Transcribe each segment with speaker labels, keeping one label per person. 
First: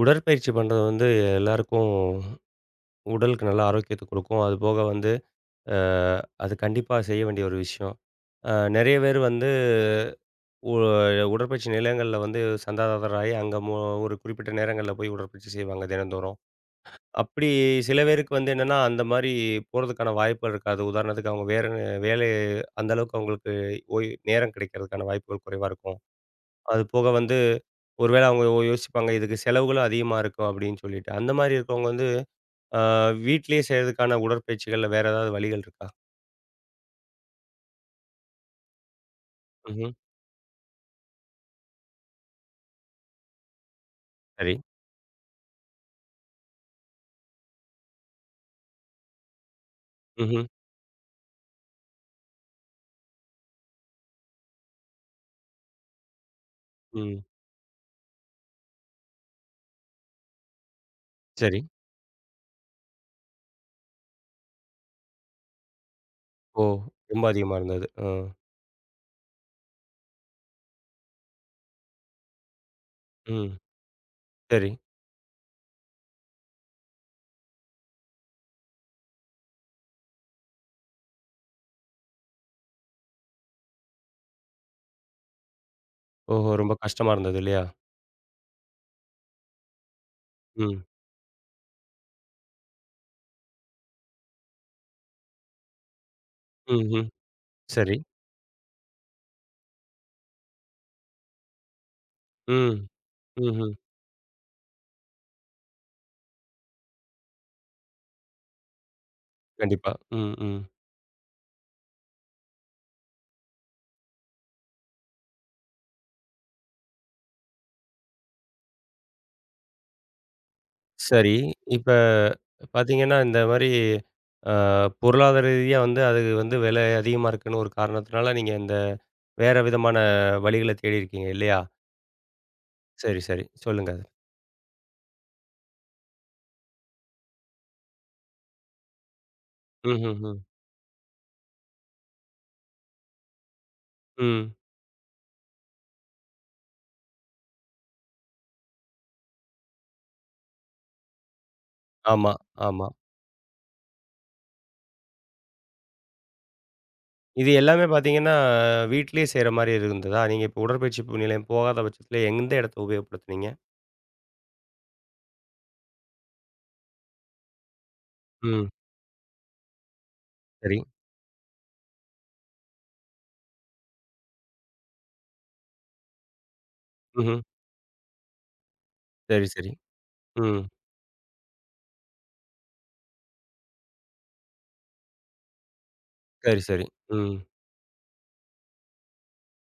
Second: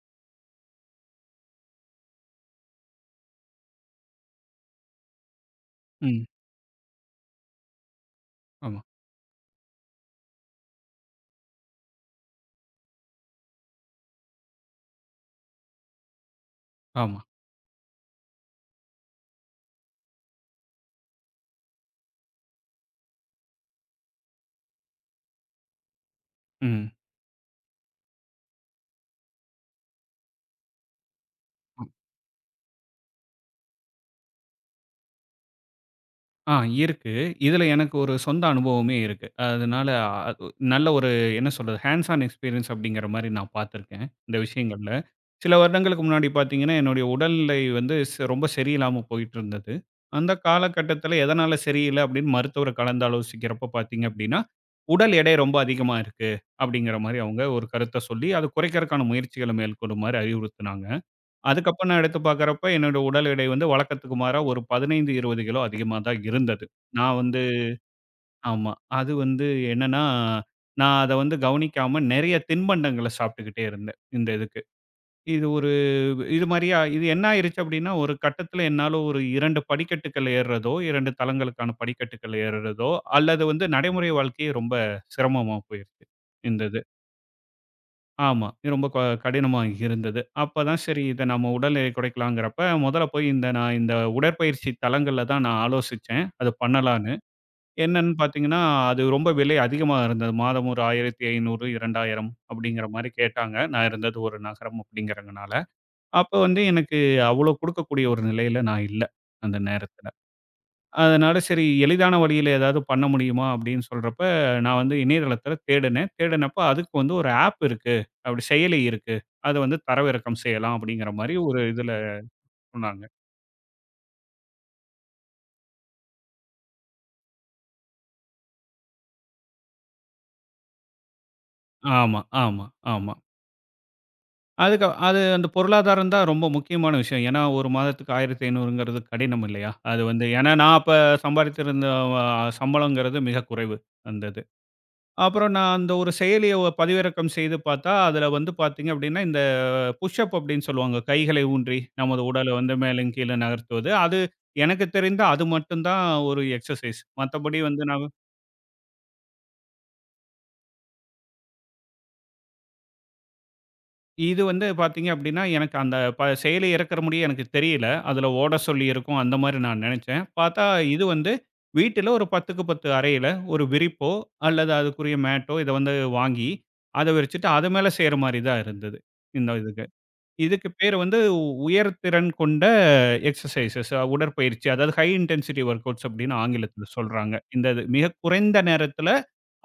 Speaker 1: உடற்பயிற்சி பண்றது வந்து எல்லாருக்கும் உடலுக்கு நல்ல ஆரோக்கியத்தை கொடுக்கும். அதுபோக வந்து அ
Speaker 2: ம்.
Speaker 1: அது கண்டிப்பா செய்ய வேண்டிய ஒரு விஷயம்.
Speaker 2: ஆமா,
Speaker 1: நெறைய பேர் வந்து உ உடற்பயிற்சி நிலையங்கள்ல வந்து சந்தாதாரராகி அங்க ஒரு குறிப்பிட்ட நேரங்கள்ல போய் உடற்பயிற்சி செய்வாங்க தினந்தோறும்.
Speaker 2: ஆமா.
Speaker 1: அப்படி சில பேருக்கு வந்து என்னன்னா, அந்த மாரி போறதுக்கான வாய்ப்புகள் இருக்காது. உதாரணத்துக்கு அவங்க வேற வேலை அந்த அளவுக்கு அவங்களுக்கு ஓய்வு நேரம் கிடைக்கிறதுக்கான வாய்ப்புகள் குறைவா இருக்கும். அது
Speaker 2: ம்.
Speaker 1: போக வந்து, ஒருவேளை அவங்க யோசிப்பாங்க, இதுக்கு செலவுகளும் அதிகமா இருக்கும் அப்படின்னு சொல்லிட்டு. அந்த மாரி இருக்கவங்க வந்து ஆ வீட்லயே செய்றதுக்கான உடற்பயிற்சிகள்ல வேற ஏதாவது வழிகள் இருக்கா?
Speaker 2: ஆ இருக்கு. இதுல எனக்கு ஒரு சொந்த அனுபவமே இருக்கு. அதனால
Speaker 1: ம்ஹ்ம்.
Speaker 2: அது நல்ல ஒரு என்ன சொல்றது, ஹேண்ட்ஸ் ஆன் எக்ஸ்பீரியன்ஸ் அப்படிங்கிற மாரி நான் பார்த்துருக்கேன், இந்த
Speaker 1: சரி.
Speaker 2: விஷயங்கள்ல. சில வருடங்களுக்கு முன்னாடி பார்த்தீங்கன்னா, என்னுடைய உடல்நிலை வந்து ரொம்ப சரியில்லாம போயிட்டுருந்தது. அந்த
Speaker 1: ம்ஹ்ம்.
Speaker 2: காலகட்டத்தில எதனால சரியில்ல அப்படின்னு மருத்துவர கலந்தாலோசிக்கிறப்ப பார்த்தீங்க அப்படின்னா, "உடல் எடை ரொம்ப அதிகமா இருக்கு." அப்படிங்கிற மாரி
Speaker 1: ம்.
Speaker 2: அவங்க ஒரு கருத்த சொல்லி, அத குறைக்கிறக்கான முயற்சிகள மேற்கொள்ளுமாறு அறிவுறுத்துனாங்க.
Speaker 1: சரி.
Speaker 2: அதுக்கப்புறம் நான் எடுத்து பார்க்குறப்ப, என்னோட உடல் எடை வந்து வழக்கத்துக்கு மாறா ஒரு 15, 20 கிலோ அதிகமா தான்
Speaker 1: ஓ!
Speaker 2: இருந்தது. நான்
Speaker 1: ரொம்ப
Speaker 2: வந்து
Speaker 1: அதிகமா இருந்தது. ஆ.
Speaker 2: ஆமா. அது வந்து என்னன்னா, நான் அத வந்து கவனிக்காம நெறைய தின்பண்டங்கள
Speaker 1: ம்.
Speaker 2: சாப்பிட்டுக்கிட்டே இருந்தேன், இந்த இதுக்கு.
Speaker 1: சரி.
Speaker 2: இது ஒரு இது மாரியா இது என்ன ஆயிருச்சு அப்டின்னா, ஒரு கட்டத்தில என்னால ஒரு 2 படிக்கட்டுகள் ஏர்றதோ, 2 தளங்களுக்கான படிக்கட்டுகள் ஏர்றதோ, அல்லது வந்து நடைமுறை வாழ்க்கையே ரொம்ப சிரமமா போயிருச்சு,
Speaker 1: ஓஹோ!
Speaker 2: இந்த
Speaker 1: ரொம்ப
Speaker 2: இது.
Speaker 1: கஷ்டமா இருந்தது இல்லையா?
Speaker 2: ஆமா. ரொம்ப கடினமா இருந்தது. அப்பதான்
Speaker 1: ம்.
Speaker 2: சரி இத நம்ம உடல் எடை குறைக்கலாங்கிறப்ப முதல்ல போய் இந்த நான் இந்த உடற்பயிற்சி தலங்கள்ல தான் நான் ஆலோசிச்சேன். அது
Speaker 1: ம்ஹ்ம்.
Speaker 2: பண்ணலான்னு.
Speaker 1: சரி.
Speaker 2: என்னன்னு பார்த்தீங்கன்னா, அது ரொம்ப விலை அதிகமா இருந்தது. மாதம் ஒரு 1500, 2000
Speaker 1: ம்.
Speaker 2: அப்படிங்கிற மாரி கேட்டாங்க.
Speaker 1: ம்ஹ்ம்.
Speaker 2: நான் இருந்தது ஒரு நகரம் அப்படிங்கிறதுனால. அப்ப வந்து எனக்கு அவ்வளோ குடுக்கக்கூடிய ஒரு நிலையில நான் இல்ல, அந்த
Speaker 1: கண்டிப்பா.
Speaker 2: நேரத்துல.
Speaker 1: ம், ம்.
Speaker 2: அதனால சரி எளிதான வழியில ஏதாவது பண்ண முடியுமா அப்படின்னு சொல்றப்ப, நான் வந்து இணையதளத்தில தேடுனேன். தேடுனப்ப அதுக்கு வந்து ஒரு ஆப் இருக்கு. அப்படி செயலி இருக்கு. அத வந்து தரவிறக்கம் செய்யலாம் அப்படிங்கிற மாரி
Speaker 1: சரி.
Speaker 2: ஒரு
Speaker 1: இப்ப
Speaker 2: இதுல சொன்னாங்க.
Speaker 1: பார்த்தீங்கன்னா, இந்த மாரி அ பொருளாதார ரீதியா வந்து அது வந்து விலை அதிகமா இருக்குன்னு ஒரு காரணத்தினால, நீங்க இந்த வேற விதமான வழிகள தேடி இருக்கீங்க இல்லையா?
Speaker 2: ஆமா, ஆமா, ஆமா.
Speaker 1: சரி, சரி. சொல்லுங்க.
Speaker 2: அதுக்கு அது அந்த பொருளாதாரம் தான் ரொம்ப முக்கியமான விஷயம். ஏன்னா, 1 மாதத்துக்கு 1500ங்கிறது கடினம் இல்லையா? அது வந்து
Speaker 1: ம்ஹ்ஹ்ம்.
Speaker 2: ஏன்னா நான் அப்ப சம்பாதித்திருந்த அ சம்பளங்கிறது மிக குறைவு, அந்த இது.
Speaker 1: ம்.
Speaker 2: அப்புறம் நான் அந்த ஒரு செயலிய பதிவிறக்கம் செய்து பார்த்தா, அதுல வந்து பார்த்தீங்க அப்டின்னா, இந்த புஷ் அப் அப்டின்னு சொல்லுவாங்க. கைகளை ஊன்றி நமது
Speaker 1: ஆமா,
Speaker 2: உடல வந்து
Speaker 1: ஆமா.
Speaker 2: மேலும் கீழும் நகர்த்துவது. அது எனக்கு தெரிந்த அது மட்டும் தான் ஒரு எக்ஸர்சைஸ்.
Speaker 1: இது
Speaker 2: மத்தபடி வந்து
Speaker 1: எல்லாமே
Speaker 2: நான்
Speaker 1: பார்த்தீங்கன்னா, வீட்லயே செய்ற மாரி இருந்ததா? நீங்க இப்ப உடற்பயிற்சி நிலையம் போகாத பட்சத்தில எந்த இடத்த உபயோகப்படுத்துனீங்க?
Speaker 2: இது வந்து பார்த்தீங்க அப்டின்னா, எனக்கு அந்த செயலி இறக்குற முடிய எனக்கு தெரியல. அதுல ஓட
Speaker 1: ம்.
Speaker 2: சொல்லி இருக்கும் அந்த மாரி நான் நெனச்சேன். பார்த்தா
Speaker 1: சரி.
Speaker 2: இது வந்து வீட்டில ஒரு 10க்கு 10 அறையில ஒரு விரிப்போ, அல்லது அதுக்குரிய மேட்டோ இத வந்து வாங்கி, அத
Speaker 1: ம்ஹ்ம்.
Speaker 2: விரிச்சுட்டு அது மேல செய்ற மாரி தான் இருந்தது.
Speaker 1: சரி,
Speaker 2: இந்த
Speaker 1: சரி.
Speaker 2: இதுக்கு.
Speaker 1: ம்.
Speaker 2: இதுக்கு பேரு வந்து உயர்திறன் கொண்ட எக்ஸர்சைஸஸ் உடற்பயிற்சி. அதாவது ஹை இன்டென்சிட்டி வொர்க் அவுட்ஸ் அப்படின்னு
Speaker 1: சரி, சரி.
Speaker 2: ஆங்கிலத்தில சொல்றாங்க.
Speaker 1: ம்.
Speaker 2: இந்த இது மிக குறைந்த நேரத்தில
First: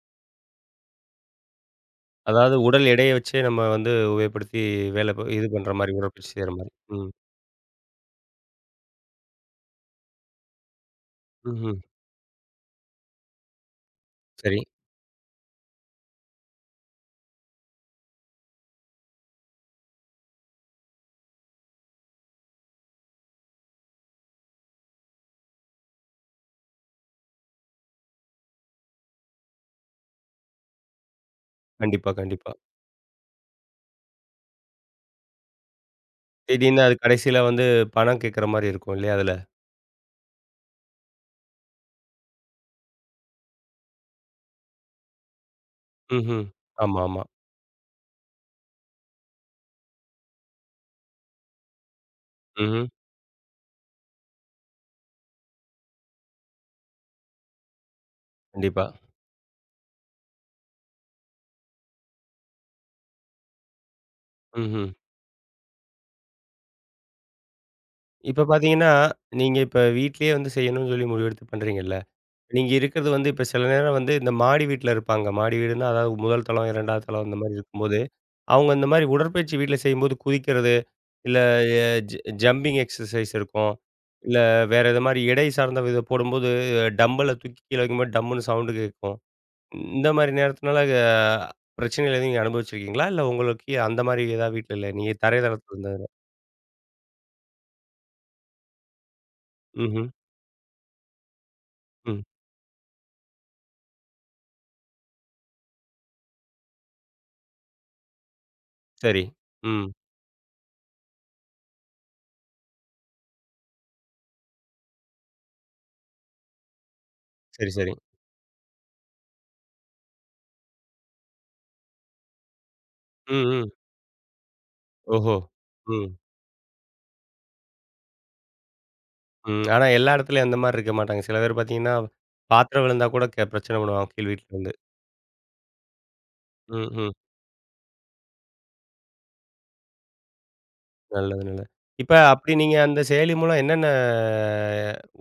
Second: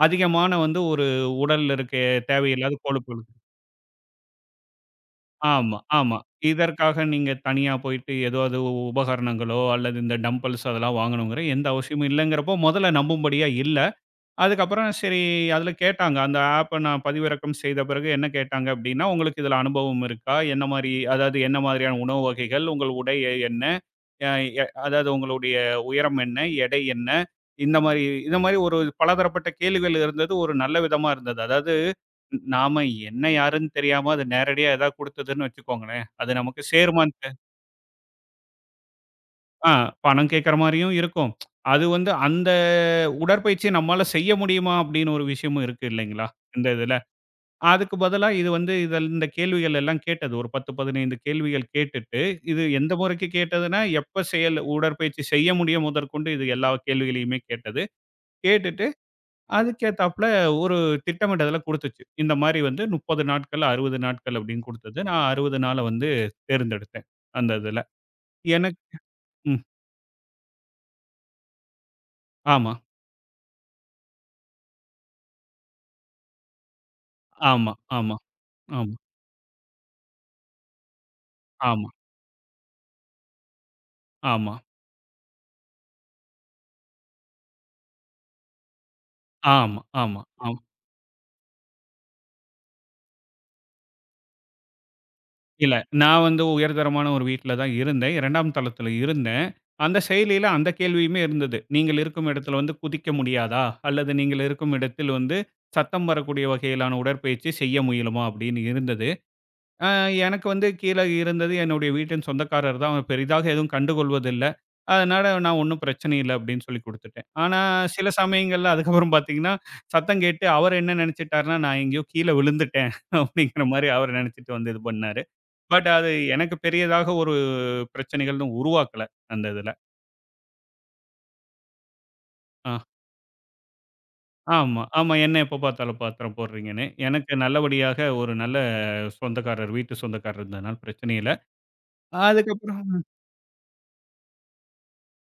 Speaker 2: அதிகமான வந்து ஒரு உடல்ல இருக்க
Speaker 1: அதாவது
Speaker 2: தேவையில்லாத
Speaker 1: உடல் எடைய
Speaker 2: கொழுப்புகள்.
Speaker 1: வச்சே நம்ம வந்து உபயோகப்படுத்தி வேலை இது பண்ற
Speaker 2: ஆமா,
Speaker 1: மாரி,
Speaker 2: ஆமா.
Speaker 1: உடற்பயிற்சி செய்ற மாரி.
Speaker 2: இதற்காக
Speaker 1: ம்.
Speaker 2: நீங்க தனியா போயிட்டு ஏதாவது உபகரணங்களோ, அல்லது இந்த டம்பல்ஸ் அதெல்லாம் வாங்கணுங்கிற எந்த
Speaker 1: ம்ஹ்ம்.
Speaker 2: அவசியமும் இல்லங்கிறப்போ, முதல்ல நம்பும்படியா இல்ல.
Speaker 1: சரி.
Speaker 2: அதுக்கப்புறம் சரி அதில கேட்டாங்க. அந்த ஆப்ப நான் பதிவிறக்கம் செய்த பிறகு என்ன கேட்டாங்க அப்டின்னா, "உங்களுக்கு இதில அனுபவம் இருக்கா? என்ன மாரி அதாவது என்ன மாதிரியான உணவு வகைகள்? உங்கள் உடை என்ன? அ எ அதாவது உங்களுடைய உயரம் என்ன? எடை என்ன?" இந்த மாரி இந்த மாரி ஒரு பலதரப்பட்ட கேள்விகள் இருந்தது. ஒரு நல்ல விதமா இருந்தது. அதாவது
Speaker 1: கண்டிப்பா, கண்டிப்பா.
Speaker 2: நாம என்ன யாருன்னு தெரியாம அது நேரடியா ஏதாவது குடுத்ததுன்னு வச்சுக்கோங்களேன், அது நமக்கு
Speaker 1: திடீர்னு அது
Speaker 2: சேருமான்னு தெ
Speaker 1: கடைசியில வந்து பணம் கேட்கற மாரி இருக்கும் இல்லையா அதுல?
Speaker 2: ஆ பணம் கேட்கற மாரியும் இருக்கும். அது வந்து அந்த உடற்பயிற்சிய நம்மால செய்ய முடியுமா? அப்டின்னு ஒரு விஷயமும் இருக்கு இல்லைங்களா?
Speaker 1: ம்ஹ்ம்.
Speaker 2: இந்த இதில.
Speaker 1: ஆமா, ஆமா.
Speaker 2: அதுக்கு பதிலா இது வந்து இதில் இந்த கேள்விகள் எல்லாம் கேட்டது. ஒரு 10, 15 கேள்விகள் கேட்டுட்டு, இது
Speaker 1: ம்ஹ்ம்.
Speaker 2: எந்த முறைக்கு கேட்டதுன்னா, எப்ப செயல் உடற்பயிற்சி செய்ய முடியும் முதற்கொண்டு இது எல்லா கேள்விகளையுமே கேட்டது.
Speaker 1: கண்டிப்பா.
Speaker 2: கேட்டுட்டு அதுக்கேத்தாப்ல ஒரு திட்டமிடுதல குடுத்துச்சு. இந்த மாரி வந்து 30 நாட்கள், 60 நாட்கள் அப்படின்னு
Speaker 1: ம்ஹ்ம்.
Speaker 2: குடுத்தது. நான் 60 நாள வந்து தேர்ந்தெடுத்தேன். அந்த இதுல.
Speaker 1: இப்ப
Speaker 2: எனக்கு
Speaker 1: பார்த்தீங்கன்னா, நீங்க
Speaker 2: ம்.
Speaker 1: இப்ப வீட்லயே வந்து செய்யணும்னு சொல்லி முடிவெடுத்து பண்றீங்கல்ல? நீங்க
Speaker 2: ஆமா,
Speaker 1: இருக்கிறது வந்து இப்ப சில நேரம் வந்து இந்த மாடி வீட்ல இருப்பாங்க. மாடி வீடுன்னா, அதாவது 1 தளம், 2வது தளம் இந்த மாரி
Speaker 2: ஆமா,
Speaker 1: இருக்கும்போது,
Speaker 2: ஆமா,
Speaker 1: அவங்க இந்த
Speaker 2: ஆமா,
Speaker 1: மாரி உடற்பயிற்சி வீட்ல செய்யும்போது குதிக்கிறது, இல்ல எ
Speaker 2: ஆமா,
Speaker 1: ஜ ஜம்பிங் எக்ஸர்சைஸ் இருக்கும். இல்ல
Speaker 2: ஆமா,
Speaker 1: வேற இது மாரி எடை சார்ந்த இத போடும்போது டம்பல தூக்கி கீழ வைக்கும்போது டம்முன்னு சவுண்டு கேட்கும்.
Speaker 2: ஆமா, ஆமா,
Speaker 1: இந்த
Speaker 2: ஆமா,
Speaker 1: மாரி
Speaker 2: ஆமா.
Speaker 1: நேரத்தினால பிரச்சனைகள் எதுவும் நீங்க அனுபவிச்சிருக்கீங்களா? இல்ல உங்களுக்கு அந்த மாரி ஏதாவது வீட்ல இல்ல. நீங்க தரை தளத்தில
Speaker 2: இல்ல.
Speaker 1: இருந்தது.
Speaker 2: நான் வந்து உயர்தரமான ஒரு வீட்ல தான் இருந்தேன். 2ஆம் தளத்துல இருந்தேன். அந்த
Speaker 1: ம்ஹ்ம்.
Speaker 2: செயலியில அந்த கேள்வியுமே இருந்தது. "நீங்கள்
Speaker 1: ம்.
Speaker 2: இருக்கும் இடத்துல வந்து குதிக்க முடியாதா? அல்லது நீங்கள் இருக்கும் இடத்தில் வந்து சத்தம் வரக்கூடிய வகையிலான உடற்பயிற்சி செய்ய முயலுமா?" அப்படின்னு இருந்தது.
Speaker 1: சரி. ம்.
Speaker 2: அ எனக்கு வந்து கீழ இருந்தது என்னுடைய வீட்டின் சொந்தக்காரர் தான். அவர் பெரிதாக எதுவும் கண்டுகொள்வதில்ல. அதனால நான் ஒண்ணும் பிரச்சனை இல்ல அப்படின்னு சொல்லி குடுத்துட்டேன். ஆனா
Speaker 1: சரி, சரி.
Speaker 2: சில சமயங்கள்ல அதுக்கப்புறம் பார்த்தீங்கன்னா, சத்தம் கேட்டு அவர் என்ன நெனச்சுட்டாருன்னா, நான் எங்கேயோ கீழ விழுந்துட்டேன்
Speaker 1: ம்,
Speaker 2: அப்படிங்கிற
Speaker 1: ம்.
Speaker 2: மாரி அவர் நெனச்சுட்டு வந்து இது பண்ணாரு.
Speaker 1: ஓஹோ!
Speaker 2: பட்
Speaker 1: ம்.
Speaker 2: அது எனக்கு பெரியதாக ஒரு பிரச்சனைகள்னு உருவாக்கல அந்த
Speaker 1: ம்.
Speaker 2: இதுல.
Speaker 1: ஆனா, எல்லா இடத்துலயும் அந்த மாரி இருக்க மாட்டாங்க. சில பேர் பார்த்தீங்கன்னா,
Speaker 2: அ
Speaker 1: பாத்திரம் விழுந்தா கூட பிரச்சனை பண்ணுவாங்க கீழ் வீட்லருந்து.
Speaker 2: ஆமா, ஆமா. என்ன எப்ப பார்த்தாலும் பாத்திரம் போடுறீங்கன்னு.
Speaker 1: ம், ம்.
Speaker 2: எனக்கு நல்லபடியாக ஒரு நல்ல சொந்தக்காரர், வீட்டு சொந்தக்காரர் இருந்ததுனால பிரச்சனை இல்ல.
Speaker 1: நல்லது, நல்லது. இப்ப அப்படி நீங்க
Speaker 2: அதுக்கப்புறம்
Speaker 1: அந்த செயலி மூலம் என்னென்ன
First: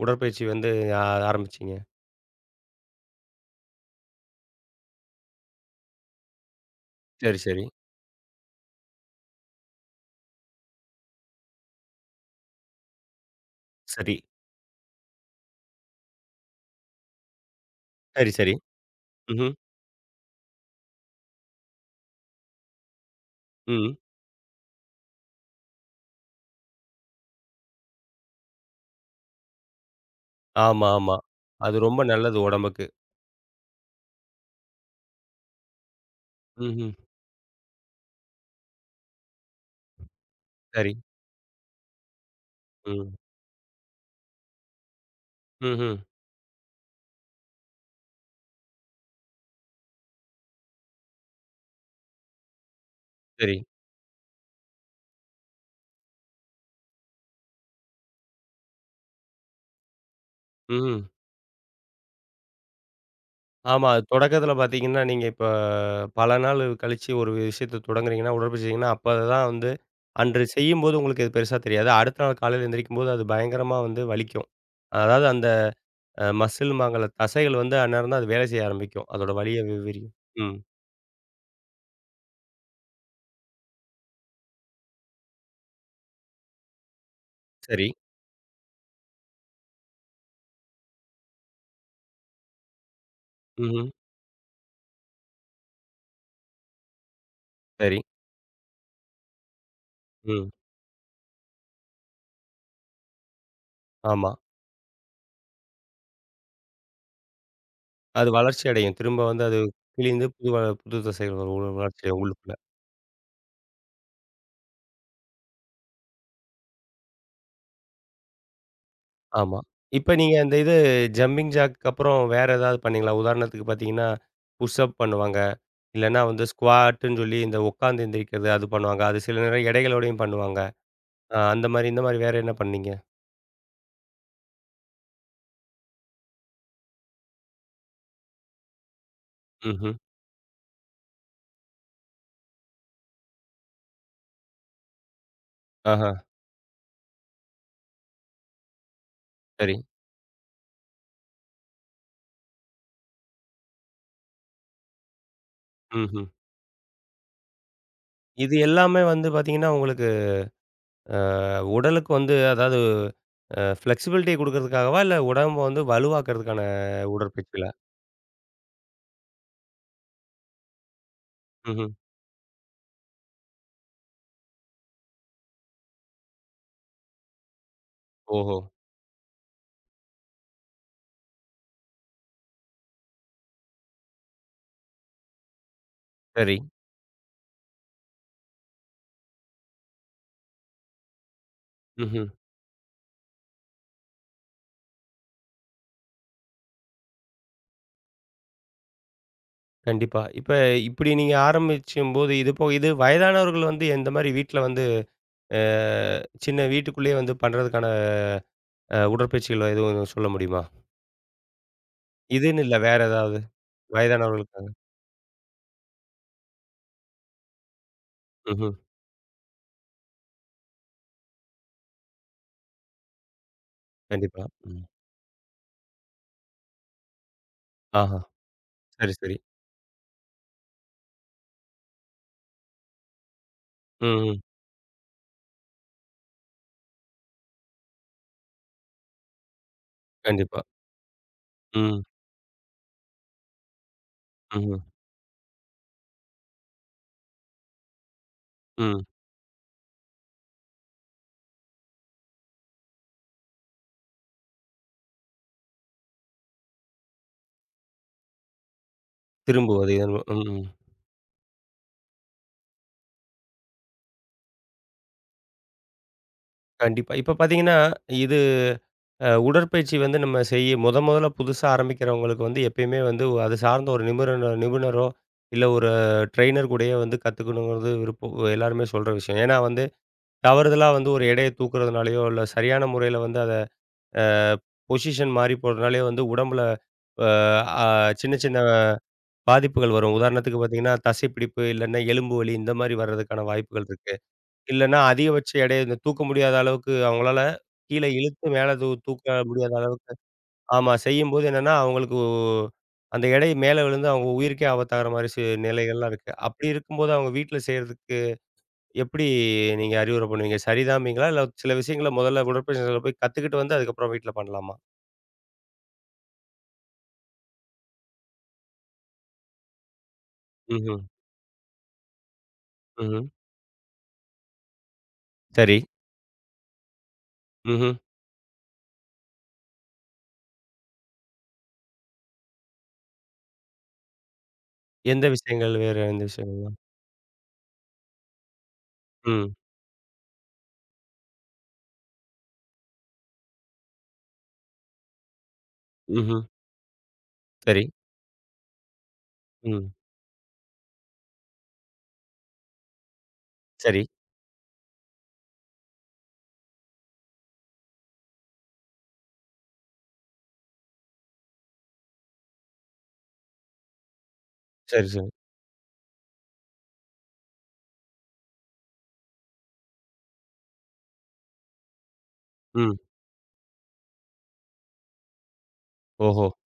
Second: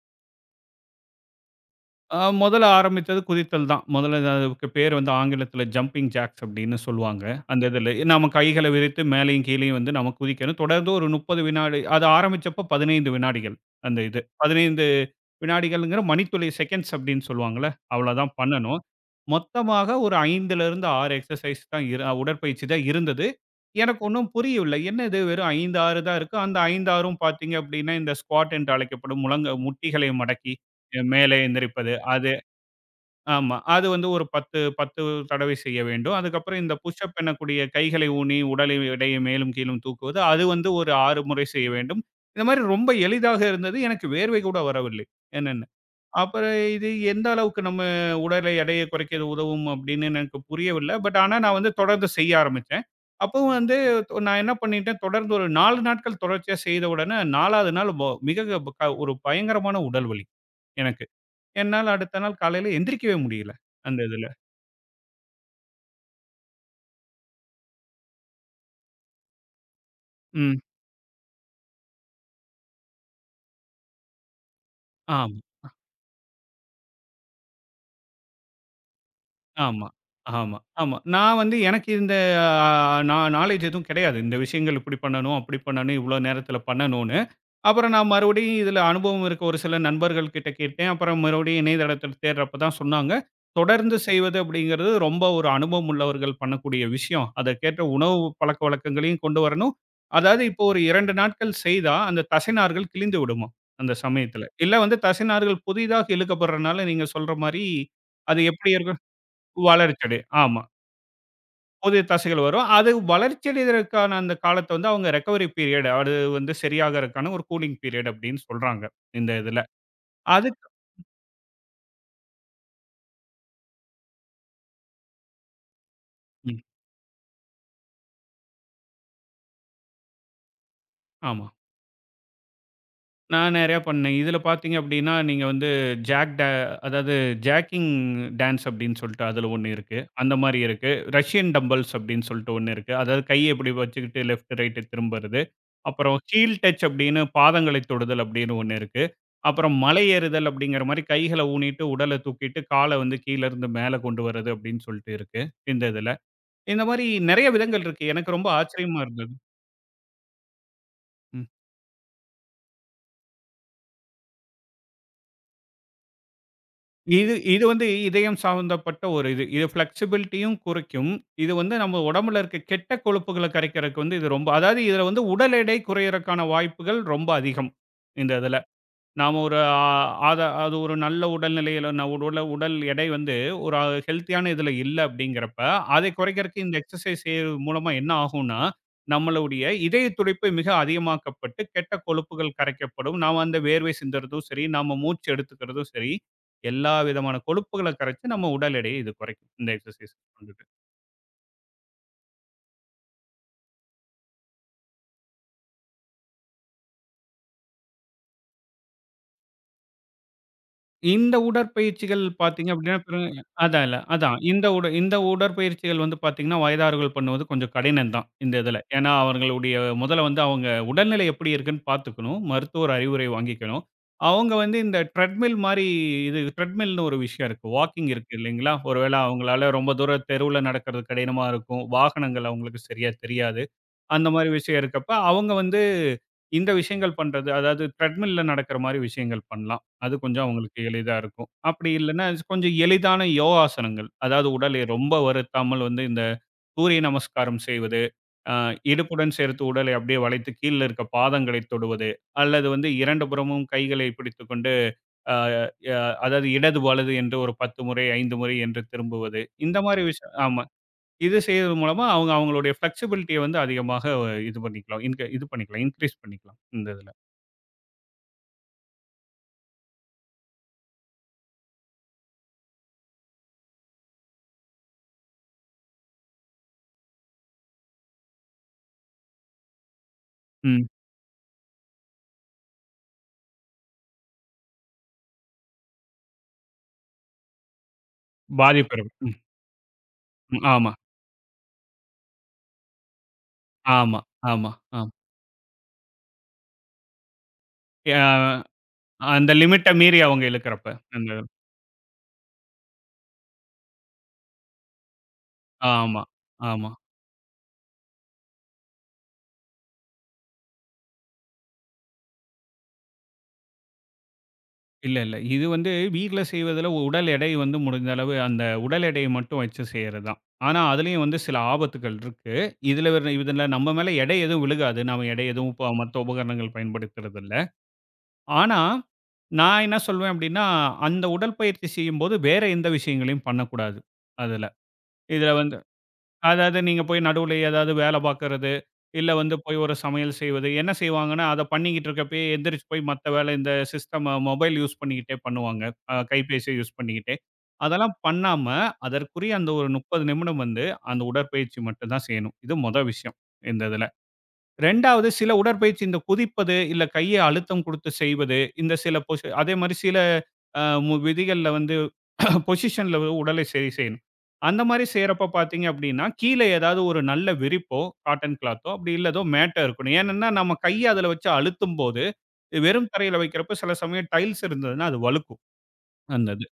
Speaker 1: உடற்பயிற்சி வந்து ஆ ஆரம்பிச்சீங்க?
Speaker 2: மொதல்ல ஆரம்பிச்சது குதித்தல் தான். மொதல்ல அது அதுக்கு பேர் வந்து ஆங்கிலத்தில ஜம்பிங் ஜாக்ஸ் அப்படின்னு சொல்லுவாங்க.
Speaker 1: சரி,
Speaker 2: அந்த
Speaker 1: சரி.
Speaker 2: இதில. நம்ம கைகள விரித்து மேலயும் கீழயும் வந்து நம்ம குதிக்கணும். தொடர்ந்து ஒரு 30 வினாடி அது ஆரம்பிச்சப்போ 15 வினாடிகள் அந்த
Speaker 1: சரி.
Speaker 2: இது. 15 வினாடிகள்ங்கிற மணித்துளை செகண்ட்ஸ் அப்படின்னு சொல்லுவாங்கல்ல. அவ்வளோதான்
Speaker 1: சரி, சரி.
Speaker 2: பண்ணணும்.
Speaker 1: ம்ஹ்ம்.
Speaker 2: மொத்தமாக ஒரு 5லிருந்து 6 எக்ஸர்சைஸ் தான் இரு உடற்பயிற்சி தான் இருந்தது.
Speaker 1: ம்.
Speaker 2: எனக்கு ஒண்ணும் புரியவில்லை. என்ன இது வெறும் 5, 6 தான் இருக்கு. அந்த 5, 6ம் பார்த்தீங்க அப்படின்னா, இந்த ஸ்குவாட் என்று அழைக்கப்படும் முழங்க முட்டிகளை மடக்கி
Speaker 1: ஆமா, ஆமா.
Speaker 2: மேலே
Speaker 1: அது
Speaker 2: எந்திரிப்பது.
Speaker 1: ரொம்ப
Speaker 2: அது
Speaker 1: நல்லது உடம்புக்கு.
Speaker 2: ஆமா. அது வந்து ஒரு 10, 10 தடவை செய்ய வேண்டும். அதுக்கப்புறம் இந்த
Speaker 1: ம்ஹ்ம்.
Speaker 2: புஷ் அப் எனக்கூடிய கைகளை ஊனி, உடலை எடையை மேலும் கீழும் தூக்குவது, அது வந்து ஒரு
Speaker 1: சரி.
Speaker 2: 6 முறை செய்ய வேண்டும். இந்த மாரி ரொம்ப
Speaker 1: ம்.
Speaker 2: எளிதாக இருந்தது. எனக்கு வேர்வை கூட வரவில்லை. என்னன்னு.
Speaker 1: ம்ஹ்ம்.
Speaker 2: அப்புறம் இது எந்த அளவுக்கு நம்ம உடலை எடையை குறைக்க இது உதவும் அப்படின்னு எனக்கு புரியவில்லை. பட் ஆனா நான் வந்து தொடர்ந்து செய்ய ஆரம்பிச்சேன். அப்பவும்
Speaker 1: சரி.
Speaker 2: வந்து நான் என்ன பண்ணிட்டேன், தொடர்ந்து ஒரு 4 நாட்கள் தொடர்ச்சியா செய்த உடனே 4வது நாள் மிக ஒரு பயங்கரமான உடல் வலி எனக்கு.
Speaker 1: ம்.
Speaker 2: என்னால அடுத்த நாள் காலையில எந்திரிக்கவே முடியல,
Speaker 1: ஆமா.
Speaker 2: அந்த
Speaker 1: அது
Speaker 2: இதுல.
Speaker 1: தொடக்கத்தில பார்த்தீங்கன்னா, நீங்க இப்ப பல நாள் கழிச்சு ஒரு விஷயத்த தொடங்குறீங்கன்னா, உடற்பயிற்சிங்கன்னா, அப்ப தான் வந்து அன்று
Speaker 2: ம்.
Speaker 1: செய்யும்போது உங்களுக்கு இது பெருசா தெரியாது. அடுத்த நாள் காலையில எந்திரிக்கும்போது அது பயங்கரமா வந்து வலிக்கும். அதாவது
Speaker 2: ஆமா,
Speaker 1: அந்த அ மசில்ம்பாங்கல்ல தசைகள் வந்து அந்நேரம் தான் அது வேலை செய்ய ஆரம்பிக்கும். அதோட வலிய
Speaker 2: ஆமா,
Speaker 1: விரியும். ம்.
Speaker 2: ஆமா, ஆமா. நான் வந்து எனக்கு இந்த அ நான் நாலேட்ஜ் எதுவும் கிடையாது. இந்த விஷயங்கள் இப்படி பண்ணணும், அப்படி பண்ணணும், இவ்வளோ நேரத்தில பண்ணணும்னு.
Speaker 1: சரி.
Speaker 2: அப்புறம் நான் மறுபடியும் இதில அனுபவம் இருக்க ஒரு சில நண்பர்கள் கிட்ட கேட்டேன். அப்புறம் மறுபடியும் இணையதளத்தில தேடுறப்ப தான் சொன்னாங்க.
Speaker 1: ம்ஹ்ம்.
Speaker 2: தொடர்ந்து செய்வது அப்படிங்கிறது ரொம்ப ஒரு அனுபவம் உள்ளவர்கள் பண்ணக்கூடிய விஷயம். அதற்கேற்ற
Speaker 1: சரி.
Speaker 2: உணவு பழக்கவழக்கங்களையும் கொண்டு வரணும். அதாவது
Speaker 1: ம்.
Speaker 2: இப்போ ஒரு 2 நாட்கள் செய்தா, அந்த தசைநார்கள் கிழிந்து விடுமாம், அந்த
Speaker 1: ஆமா.
Speaker 2: சமயத்தில. இல்ல வந்து தசைநார்கள் புதிதாக இழுக்கப்படுறனால நீங்க சொல்ற மாரி,
Speaker 1: அது
Speaker 2: அது
Speaker 1: வளர்ச்சி
Speaker 2: எப்படி
Speaker 1: அடையும்.
Speaker 2: இருக்கும்?
Speaker 1: திரும்ப வந்து அது கிழிந்து
Speaker 2: வளர்ச்சியடையும்.
Speaker 1: புது
Speaker 2: ஆமா.
Speaker 1: புது தசைகள்
Speaker 2: புதிய
Speaker 1: வளர்ச்சி
Speaker 2: தசைகள்
Speaker 1: உங்களுக்குள்ள.
Speaker 2: வரும். அது வளர்ச்சியடைதற்கான அந்த காலத்த வந்து அவங்க ரெக்கவரி பீரியட் அது வந்து சரியாகறக்கான ஒரு கூலிங் பீரியட் அப்படின்னு சொல்றாங்க, இந்த
Speaker 1: ஆமா.
Speaker 2: இதுல.
Speaker 1: இப்ப நீங்க அந்த
Speaker 2: அதுக்கு
Speaker 1: இது ஜம்பிங் ஜாக்குக்கு அப்புறம் வேற ஏதாவது பண்ணீங்களா? உதாரணத்துக்கு பார்த்தீங்கன்னா, புஷ் அப் பண்ணுவாங்க. இல்லன்னா வந்து
Speaker 2: ம்.
Speaker 1: ஸ்குவாட்டுன்னு சொல்லி இந்த உட்காந்து எந்திரிக்கிறது அது பண்ணுவாங்க. அது சில நேரம் எடைகளோடையும் பண்ணுவாங்க.
Speaker 2: ஆமா.
Speaker 1: அந்த மாரி இந்த மாரி வேற என்ன பண்ணீங்க?
Speaker 2: நான் நெறையா பண்ணேன். இதில பார்த்தீங்க அப்டின்னா, நீங்க வந்து ஜாக் டே அதாவது ஜாக்கிங் டான்ஸ் அப்டின்னு சொல்லிட்டு அதில ஒண்ணு
Speaker 1: ம்ஹ்ம்.
Speaker 2: இருக்கு. அந்த மாரி இருக்கு. ரஷ்யன் டம்பல்ஸ் அப்டின்னு சொல்லிட்டு ஒண்ணு இருக்கு. அதாவது கைய இப்டி வச்சுக்கிட்டு லெஃப்ட், ரைட் திரும்புறது.
Speaker 1: ஆஹா.
Speaker 2: அப்புறம் ஹீல் டச் அப்டின்னு பாதங்களை தொடுதல் அப்டின்னு ஒண்ணு இருக்கு. அப்புறம்
Speaker 1: சரி.
Speaker 2: மலை ஏறுதல் அப்டிங்கிற மாரி கைகள ஊனிட்டு, உடல தூக்கிட்டு, கால வந்து கீழ இருந்து மேல கொண்டு வரது அப்டின்னு சொல்லிட்டு இருக்கு, இந்த இதில.
Speaker 1: ம்ஹ்ம்.
Speaker 2: இந்த மாரி நெறைய விதங்கள் இருக்கு. எனக்கு ரொம்ப
Speaker 1: இது
Speaker 2: ஆச்சரியமா
Speaker 1: எல்லாமே வந்து
Speaker 2: இருந்தது.
Speaker 1: பார்த்தீங்கன்னா, உங்களுக்கு அ உடலுக்கு வந்து அதாவது ஃப்ளெக்ஸிபிலிட்டிய குடுக்கறதுக்காகவா? இல்ல உடம்ப வந்து வலுவாக்குறதுக்கான
Speaker 2: இது இது
Speaker 1: உடற்பயிற்சிகளா?
Speaker 2: வந்து இதயம் சார்ந்தப்பட்ட ஒரு இது. இது ஃப்ளெக்ஸிபிலிட்டியும் குறைக்கும். இது வந்து
Speaker 1: ம்ஹ்ம்.
Speaker 2: நம்ம உடம்பில இருக்க கெட்ட கொழுப்புகள கரைக்கிறதுக்கு வந்து இது ரொம்ப அதாவது இதில வந்து உடல் எடை குறையறக்கான வாய்ப்புகள் ரொம்ப அதிகம், இந்த இதில.
Speaker 1: ஓஹோ!
Speaker 2: நாம ஒரு ஆ அத அது ஒரு நல்ல உடல்நிலையில ந உடல உடல் எடை வந்து ஒரு ஹெல்த்தியான இதில இல்ல அப்படிங்கிறப்ப, அதை
Speaker 1: சரி.
Speaker 2: குறைக்கிறதுக்கு இந்த எக்ஸர்சைஸ் செய்றது மூலமா என்ன ஆகும்னா, நம்மளுடைய இதய துடிப்பு மிக அதிகமாக்கப்பட்டு, கெட்ட
Speaker 1: ம்ஹ்ம்.
Speaker 2: கொழுப்புகள் கரைக்கப்படும். நாம அந்த வேர்வை சிந்தறதும் சரி, நாம மூச்சு எடுத்துக்கிறதும் சரி, எல்லா விதமான கொழுப்புகள கரைச்சு நம்ம உடல் எடையை இது குறைக்கும். இந்த எக்ஸர்சைஸ்
Speaker 1: கண்டிப்பா. இப்ப
Speaker 2: பண்றது.
Speaker 1: இப்படி நீங்க ஆரம்பிச்சும்போது, இது போக இது வயதானவர்கள் வந்து எந்த மாரி வீட்ல வந்து அ சின்ன வீட்டுக்குள்ளேயே வந்து பண்றதுக்கான உடற்பயிற்சிகள் எதுவும் சொல்ல முடியுமா?
Speaker 2: இந்த உடற்பயிற்சிகள்
Speaker 1: இதுன்னு
Speaker 2: பார்த்தீங்க
Speaker 1: இல்ல
Speaker 2: அப்படின்னா,
Speaker 1: வேற
Speaker 2: பிறகு
Speaker 1: ஏதாவது
Speaker 2: அதான் இல்ல அதான்.
Speaker 1: வயதானவர்களுக்காக?
Speaker 2: இந்த உடற்பயிற்சிகள் வந்து பார்த்தீங்கன்னா, வயதானவர்கள் பண்ணுவது கொஞ்சம் கடினம் தான், இந்த
Speaker 1: ம்ஹ்ம்.
Speaker 2: இதில. ஏன்னா, அவர்களுடைய முதல்ல வந்து அவங்க உடல்நிலை எப்படி இருக்குன்னு பார்த்துக்கணும். மருத்துவர் அறிவுரை வாங்கிக்கணும்.
Speaker 1: கண்டிப்பா.
Speaker 2: அவங்க வந்து
Speaker 1: ம்.
Speaker 2: இந்த ட்ரெட்மில் மாரி இது ட்ரெட்மில்னு ஒரு விஷயம் இருக்கு. வாக்கிங்
Speaker 1: ஆஹா.
Speaker 2: இருக்கு இல்லைங்களா? ஒரு வேள
Speaker 1: சரி, சரி.
Speaker 2: அவங்களால ரொம்ப தூரம் தெருவுல நடக்கிறது கடினமா இருக்கும். வாகனங்கள் அவங்களுக்கு சரியா தெரியாது.
Speaker 1: ம்,
Speaker 2: அந்த
Speaker 1: ம்.
Speaker 2: மாரி விஷயம் இருக்கப்ப, அவங்க வந்து இந்த விஷயங்கள் பண்றது, அதாவது த்ரெட்மில்ல நடக்கிற மாரி விஷயங்கள் பண்ணலாம். அது கொஞ்சம்
Speaker 1: கண்டிப்பா.
Speaker 2: அவங்களுக்கு எளிதா இருக்கும். அப்படி
Speaker 1: ம்,
Speaker 2: இல்லன்னா, கொஞ்சம் எளிதான யோகாசனங்கள். அதாவது உடலை
Speaker 1: ம்,
Speaker 2: ரொம்ப வருத்தாமல் வந்து இந்த சூரிய நமஸ்காரம் செய்வது, அ
Speaker 1: ம்.
Speaker 2: இடுப்புடன் சேர்த்து உடலை அப்படியே வளைத்து கீழ இருக்க பாதங்களை தொடுவது, அல்லது வந்து 2 புறமும் கைகளை பிடித்துக்கொண்டு, அ அ அதாவது இடது, வலது என்று ஒரு 10 முறை, 5 முறை என்று திரும்புவது. இந்த
Speaker 1: திரும்புவது.
Speaker 2: மாரி
Speaker 1: இதன் மூ-
Speaker 2: விஷயம்
Speaker 1: ம், ம்.
Speaker 2: ஆமா. இது செய்றது மூலமா அவங்க அவங்களுடைய ஃப்ளெக்ஸிபிலிட்டிய வந்து அதிகமாக இது பண்ணிக்கலாம். இன்க இது பண்ணிக்கலாம். இன்கிரீஸ் பண்ணிக்கலாம். இந்த இதுல.
Speaker 1: கண்டிப்பா. இப்ப பார்த்தீங்கன்னா, இது உடற்பயிற்சி வந்து நம்ம செய்ய முதல்ல புதுசா ஆரம்பிக்கிறவங்களுக்கு வந்து எப்பயுமே வந்து அது சார்ந்த ஒரு நிபுணனோ நிபுணரோ, இல்ல ஒரு ட்ரெய்னர் கூடயே வந்து கத்துக்கணுங்கிறது விருப்பம் எல்லாருமே சொல்ற விஷயம். ஏன்னா வந்து
Speaker 2: ம்.
Speaker 1: தவறுதலா வந்து ஒரு எடைய தூக்குறதுனாலயோ, இல்ல சரியான முறையில வந்து அத அ பொசிஷன் மாறி போறதுனாலயோ வந்து உடம்புல அ அ சின்ன சின்ன
Speaker 2: பாதிப்பு இருக்கு. ம்.
Speaker 1: பாதிப்புகள் வரும். உதாரணத்துக்கு
Speaker 2: ம். ஆமா,
Speaker 1: பார்த்தீங்கன்னா, தசைப்பிடிப்பு இல்லன்னா எலும்பு வலி இந்த மாரி வர்றதுக்கான வாய்ப்புகள் இருக்கு.
Speaker 2: ஆமா, ஆமா,
Speaker 1: இல்லன்னா
Speaker 2: ஆமா.
Speaker 1: அதிகபட்ச எடைய இந்த தூக்க முடியாத அளவுக்கு அவங்களால கீழ
Speaker 2: யா
Speaker 1: இழுத்து மேல தூக்க
Speaker 2: அந்த
Speaker 1: முடியாத
Speaker 2: லிமிட்ட
Speaker 1: அளவுக்கு
Speaker 2: மீறி அவங்க இழுக்கிறப்ப.
Speaker 1: ஆமா.
Speaker 2: அந்த
Speaker 1: செய்யும்போது என்னன்னா, அவங்களுக்கு அந்த எடை மேல விழுந்து அவங்க உயிருக்கே ஆபத்தாகுற மாரி நிலைகள்லாம்
Speaker 2: ஆமா,
Speaker 1: இருக்கு. அப்படி
Speaker 2: ஆமா.
Speaker 1: இருக்கும்போது அவங்க வீட்ல செய்றதுக்கு எப்படி நீங்க அறிவுரை பண்ணுவீங்க? சரிதாம்பீங்களா? இல்ல சில விஷயங்கள முதல்ல உடற்பயிற்சியாளர்கள்ட்ட போய் கத்துக்கிட்டு வந்து அதுக்கப்புறம் வீட்ல பண்ணலாமா?
Speaker 2: இல்ல, இல்ல. இது வந்து வீட்ல செய்வதில உடல் எடை வந்து முடிஞ்ச அளவு அந்த உடல் எடைய மட்டும் வச்சு செய்றது தான். ஆனா,
Speaker 1: ம்ஹ்ம்.
Speaker 2: அதிலயும் வந்து சில ஆபத்துக்கள் இருக்கு. இதுல
Speaker 1: ம்ஹ்ம்.
Speaker 2: வேற இதுல நம்ம மேல எடை எதுவும் விழுகாது. நாம எடை எதுவும்
Speaker 1: சரி.
Speaker 2: இப்ப மத்த உபகரணங்கள் பயன்படுத்துறதில்ல.
Speaker 1: ம்ஹ்ம்.
Speaker 2: ஆனா, நான் என்ன சொல்வேன் அப்டின்னா, அந்த உடற்பயிற்சி செய்யும்போது வேற எந்த விஷயங்களையும் பண்ணக்கூடாது அதுல.
Speaker 1: எந்த
Speaker 2: இதுல வந்து
Speaker 1: விஷயங்கள் வேற எந்த விஷயங்கள்?
Speaker 2: அதாவது நீங்க போய் நடுவுல ஏதாவது வேல பாக்குறது, இல்ல
Speaker 1: ம்.
Speaker 2: வந்து போய் ஒரு சமையல் செய்வது. என்ன செய்வாங்கன்னா, அத பண்ணிக்கிட்டு இருக்கப்பயே எந்திரிச்சு போய் மத்த வேல இந்த சிஸ்டம் மொபைல் யூஸ் பண்ணிக்கிட்டே பண்ணுவாங்க.
Speaker 1: ம்ஹ்ம்.
Speaker 2: கைபேசிய யூஸ் பண்ணிக்கிட்டே.
Speaker 1: சரி.
Speaker 2: அதெல்லாம் பண்ணாம, அதற்குரிய அந்த ஒரு
Speaker 1: ம்.
Speaker 2: 30 நிமிடம் வந்து அந்த உடற்பயிற்சி மட்டும் தான் செய்யணும். இது மொத விஷயம் இந்த
Speaker 1: சரி.
Speaker 2: இதுல. 2வது சில உடற்பயிற்சி இந்த குதிப்பது, இல்ல கைய அழுத்தம் குடுத்து செய்வது, இந்த சில பொசி அதே மாரி சில அ மு விதிகள்ல வந்து பொசிஷன்ல உடலை சரி செய்யணும். அந்த மாரி
Speaker 1: சரி, சரி.
Speaker 2: செய்றப்ப பார்த்தீங்க அப்டின்னா, கீழ ஏதாவது ஒரு நல்ல விரிப்போ, காட்டன் கிளாத்தோ அப்படி இல்ல ஏதோ மேட்டோ இருக்கணும். ஏனன்னா, நம்ம கைய அதுல வச்சு அழுத்தும்போது,
Speaker 1: ம்.
Speaker 2: வெறும் தரையில வைக்கிறப்ப சில சமயம் டைல்ஸ் இருந்ததுன்னா அது வழுக்கும்.
Speaker 1: ஓஹோ!
Speaker 2: அந்த இது.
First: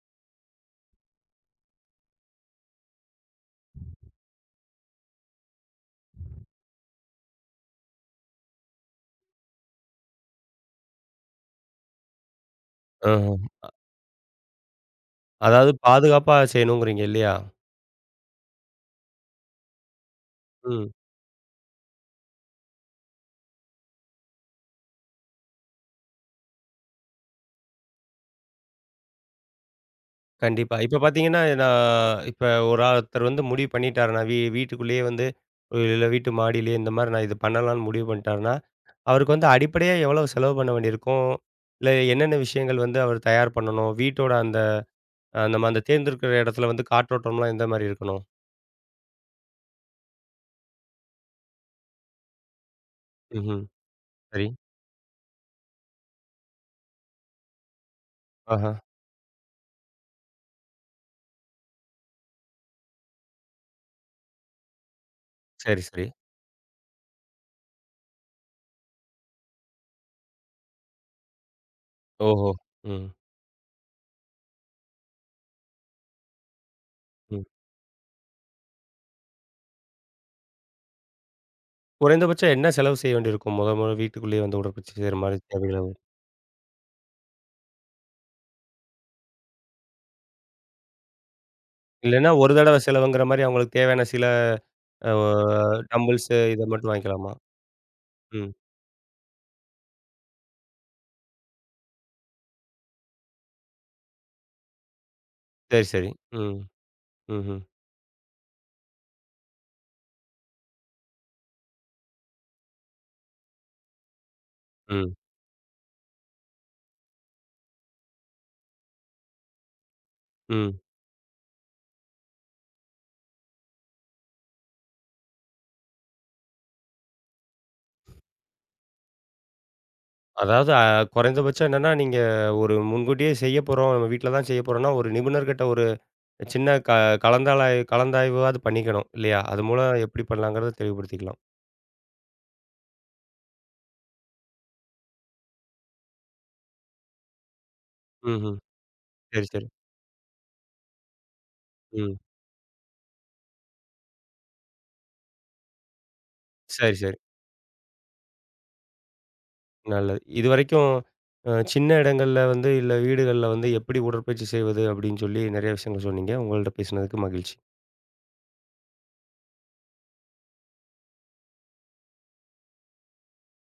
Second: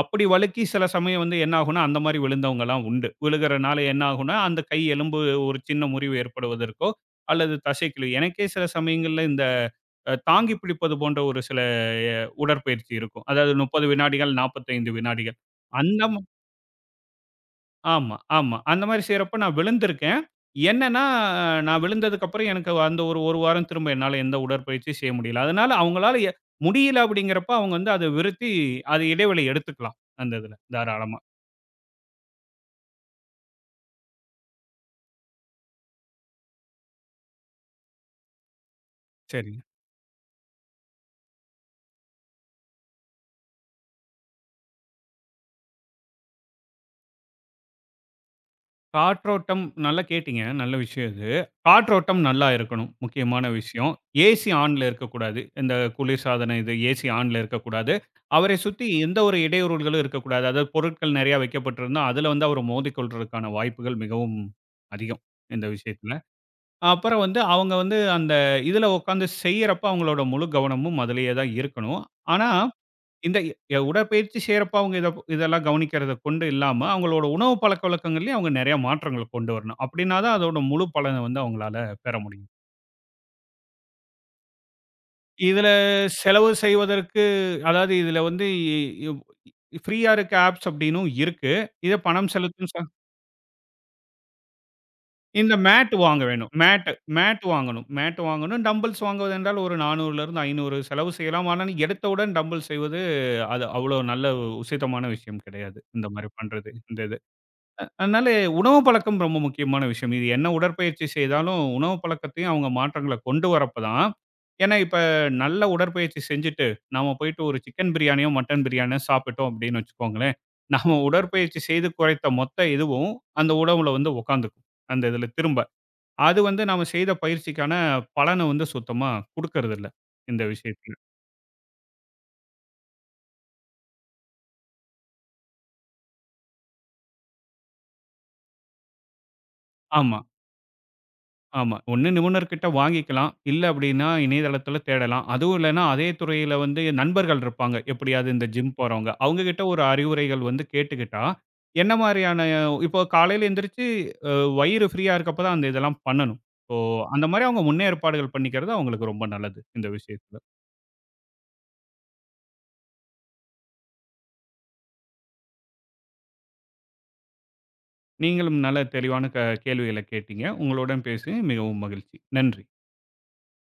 Speaker 2: அப்படி வழுக்கி சில சமயம் வந்து என்ன ஆகும்னா, அந்த மாரி விழுந்தவங்கலாம் உண்டு. விழுகிறனால என்ன ஆகும்னா, அந்த கை எலும்பு ஒரு சின்ன முறிவு ஏற்படுவதற்கோ, அல்லது தசைக்கிழு எனக்கே சில சமயங்கள்ல இந்த தாங்கி பிடிப்பது போன்ற ஒரு சில எ உடற்பயிற்சி இருக்கும்.
Speaker 1: ஆஹ.
Speaker 2: அதாவது 30 வினாடிகள், 45 வினாடிகள்.
Speaker 1: அதாவது
Speaker 2: அந்த
Speaker 1: பாதுகாப்பா செய்யணுங்கிறீங்க இல்லையா?
Speaker 2: ஆமா, ஆமா. அந்த மாரி செய்றப்ப நான் விழுந்திருக்கேன்.
Speaker 1: ம்.
Speaker 2: என்னன்னா, நான் விழுந்ததுக்கு அப்புறம் எனக்கு அந்த ஒரு 1 வாரம் திரும்ப என்னால எந்த உடற்பயிற்சியும் செய்ய முடியல. அதனால அவங்களால முடியல அப்படிங்கிறப்ப அவங்க வந்து அத விருத்தி, அது இடைவெளி எடுத்துக்கலாம். அந்த இதுல,
Speaker 1: கண்டிப்பா. இப்ப
Speaker 2: தாராளமா.
Speaker 1: பார்த்தீங்கன்னா, நான் இப்ப ஒரு ஒருத்தர் வந்து முடிவு பண்ணிட்டாரு. நான் வீட்டுக்குள்ளேயே வந்து இல்ல வீட்டு மாடியிலேயே இந்த மாரி நான் இது பண்ணலாம்னு முடிவு பண்ணிட்டாருன்னா, அவருக்கு வந்து
Speaker 2: சரி.
Speaker 1: அடிப்படையா எவ்வளவு செலவு பண்ண வேண்டியிருக்கும்? இல்ல என்னென்ன விஷயங்கள் வந்து அவர் தயார் பண்ணணும்? வீட்டோட அந்த நம்ம அந்த தேர்ந்தெடுக்கிற இடத்துல வந்து காற்றோட்டம்லாம் எந்த மாரி இருக்கணும்?
Speaker 2: காற்றோட்டம் நல்லா கேட்டீங்க. நல்ல விஷயம் இது. காற்றோட்டம் நல்லா இருக்கணும். முக்கியமான
Speaker 1: ம்ஹ்ம்.
Speaker 2: விஷயம்.
Speaker 1: சரி.
Speaker 2: ஏசி ஆன்ல இருக்கக்கூடாது. இந்த குளிர்சாதன இது ஏசி ஆன்ல இருக்கக்கூடாது. அவரை
Speaker 1: ஆஹா.
Speaker 2: சுத்தி எந்த ஒரு இடையூறுகளும் இருக்கக்கூடாது. அதாவது பொருட்கள் நெறைய வைக்கப்பட்டிருந்தா, அதில வந்து அவர் மோதிக்கொள்றதுக்கான வாய்ப்புகள் மிகவும் அதிகம். இந்த
Speaker 1: சரி, சரி.
Speaker 2: விஷயத்தில. அப்புறம் வந்து அவங்க வந்து அந்த இதில உட்காந்து செய்யறப்ப அவங்களோட முழு கவனமும் அதிலேயே தான் இருக்கணும். ஆனா
Speaker 1: ஓஹோ! ம்,
Speaker 2: இந்த உடற்பயிற்சி செய்யறப்ப அவங்க இத இதெல்லாம் கவனிக்கிறத கொண்டு இல்லாம, அவங்களோட
Speaker 1: ம்.
Speaker 2: உணவு பழக்கவழக்கங்கள்லயும் அவங்க நெறைய மாற்றங்கள கொண்டு வரணும். அப்படின்னா தான் அதோட முழு பலன வந்து அவங்களால பெற முடியும்.
Speaker 1: குறைந்தபட்சம் என்ன செலவு செய்ய வேண்டியிருக்கும்? மொத மொத வீட்டுக்குள்ளேயே வந்து உடற்பயிற்சி செய்ற மாரி
Speaker 2: இதுல
Speaker 1: தேவைகள
Speaker 2: செலவு செய்வதற்கு அதாவது இதுல வந்து இ ஃப்ரீயா இருக்க ஆப்ஸ் அப்படின்னும் இருக்கு. இத பணம்
Speaker 1: இல்லன்னா, ஒரு
Speaker 2: செலுத்தும்
Speaker 1: தடவ செலவுங்கிற மாரி அவங்களுக்கு தேவையான சில அ ஒ
Speaker 2: இந்த மேட் வாங்க
Speaker 1: டம்பிள்ஸு
Speaker 2: வேணும்.
Speaker 1: இத
Speaker 2: மேட்
Speaker 1: மட்டும் வாங்கிக்கலாமா?
Speaker 2: மேட் வாங்கணும். மேட்
Speaker 1: ம்.
Speaker 2: வாங்கணும். டம்பிள்ஸ் வாங்குவது என்றால் ஒரு 400 லிருந்து 500 செலவு செய்யலாம். ஆனா எடுத்தவுடன் டம்பிள் செய்வது அது அவ்வளோ நல்ல உசிதமான விஷயம் கிடையாது.
Speaker 1: சரி,
Speaker 2: இந்த
Speaker 1: சரி.
Speaker 2: மாரி
Speaker 1: ம்.
Speaker 2: பண்றது, இந்த இது.
Speaker 1: ம்ஹ்ம்.
Speaker 2: அதனால உணவு பழக்கம் ரொம்ப முக்கியமான விஷயம். இது என்ன உடற்பயிற்சி செய்தாலும், உணவு பழக்கத்தையும் அவங்க மாற்றங்கள கொண்டு வரப்ப தான் ஏன்னா இப்ப
Speaker 1: ம்.
Speaker 2: நல்ல உடற்பயிற்சி செஞ்சுட்டு, நாம போயிட்டு ஒரு சிக்கன் பிரியாணியோ, மட்டன் பிரியாணியோ சாப்பிட்டுட்டோம் அப்படின்னு வச்சுக்கோங்களேன்,
Speaker 1: ம். ம்.
Speaker 2: நம்ம உடற்பயிற்சி செய்து குறைத்த மொத்த இதுவும் அந்த உணவுல வந்து உட்காந்துக்கும். அந்த இதுல திரும்ப. அது வந்து நாம செய்த பயிற்சிக்கான பலன வந்து சுத்தமா குடுக்கறதில்ல, இந்த
Speaker 1: அதாவது
Speaker 2: விஷயத்துல.
Speaker 1: குறைந்தபட்சம் என்னன்னா, நீங்க ஒரு முன்கூட்டியே செய்யப் போறோம். நம்ம வீட்ல தான் செய்யப் போறோம்ன்னா, ஒரு நிபுணர்கிட்ட ஒரு சின்ன க கலந்தாலாய் கலந்தாய்வாவது பண்ணிக்கணும் இல்லையா? அது மூலம்
Speaker 2: ஆமா.
Speaker 1: எப்படி பண்ணலாங்கிறத தெளிவுபடுத்திக்கலாம்.
Speaker 2: ஆமா. ஒண்ணு நிபுணர்கிட்ட வாங்கிக்கலாம். இல்ல அப்படின்னா இணையதளத்தில தேடலாம். அதுவும் இல்லன்னா, அதே துறையில வந்து நண்பர்கள் இருப்பாங்க. எப்படியாவது இந்த
Speaker 1: ம்ஹ்ம்.
Speaker 2: ஜிம் போறவங்க. அவங்க
Speaker 1: சரி,
Speaker 2: கிட்ட
Speaker 1: சரி.
Speaker 2: ஒரு அறிவுரைகள் வந்து கேட்டுக்கிட்டா, என்ன
Speaker 1: ம்.
Speaker 2: மாரியான இப்போ காலையில எந்திரிச்சு அ வயிறு ஃப்ரீயா இருக்கப்ப தான் அந்த இதெல்லாம் பண்ணணும். இப்போ
Speaker 1: சரி, சரி.
Speaker 2: அந்த மாரி அவங்க முன்னேற்பாடுகள் பண்ணிக்கிறது அவங்களுக்கு ரொம்ப நல்லது, இந்த
Speaker 1: நல்லது.
Speaker 2: விஷயத்தில.
Speaker 1: இதுவரைக்கும் சின்ன இடங்கள்ல வந்து, இல்ல வீடுகள்ல வந்து எப்படி உடற்பயிற்சி செய்வது அப்படின்னு சொல்லி நெறைய விஷயங்கள் சொன்னீங்க. உங்கள்ட்ட பேசினதுக்கு மகிழ்ச்சி.
Speaker 2: நீங்களும் நல்ல தெளிவான கேள்விகள கேட்டீங்க. உங்களுடன் பேசிய மிகவும் மகிழ்ச்சி. நன்றி.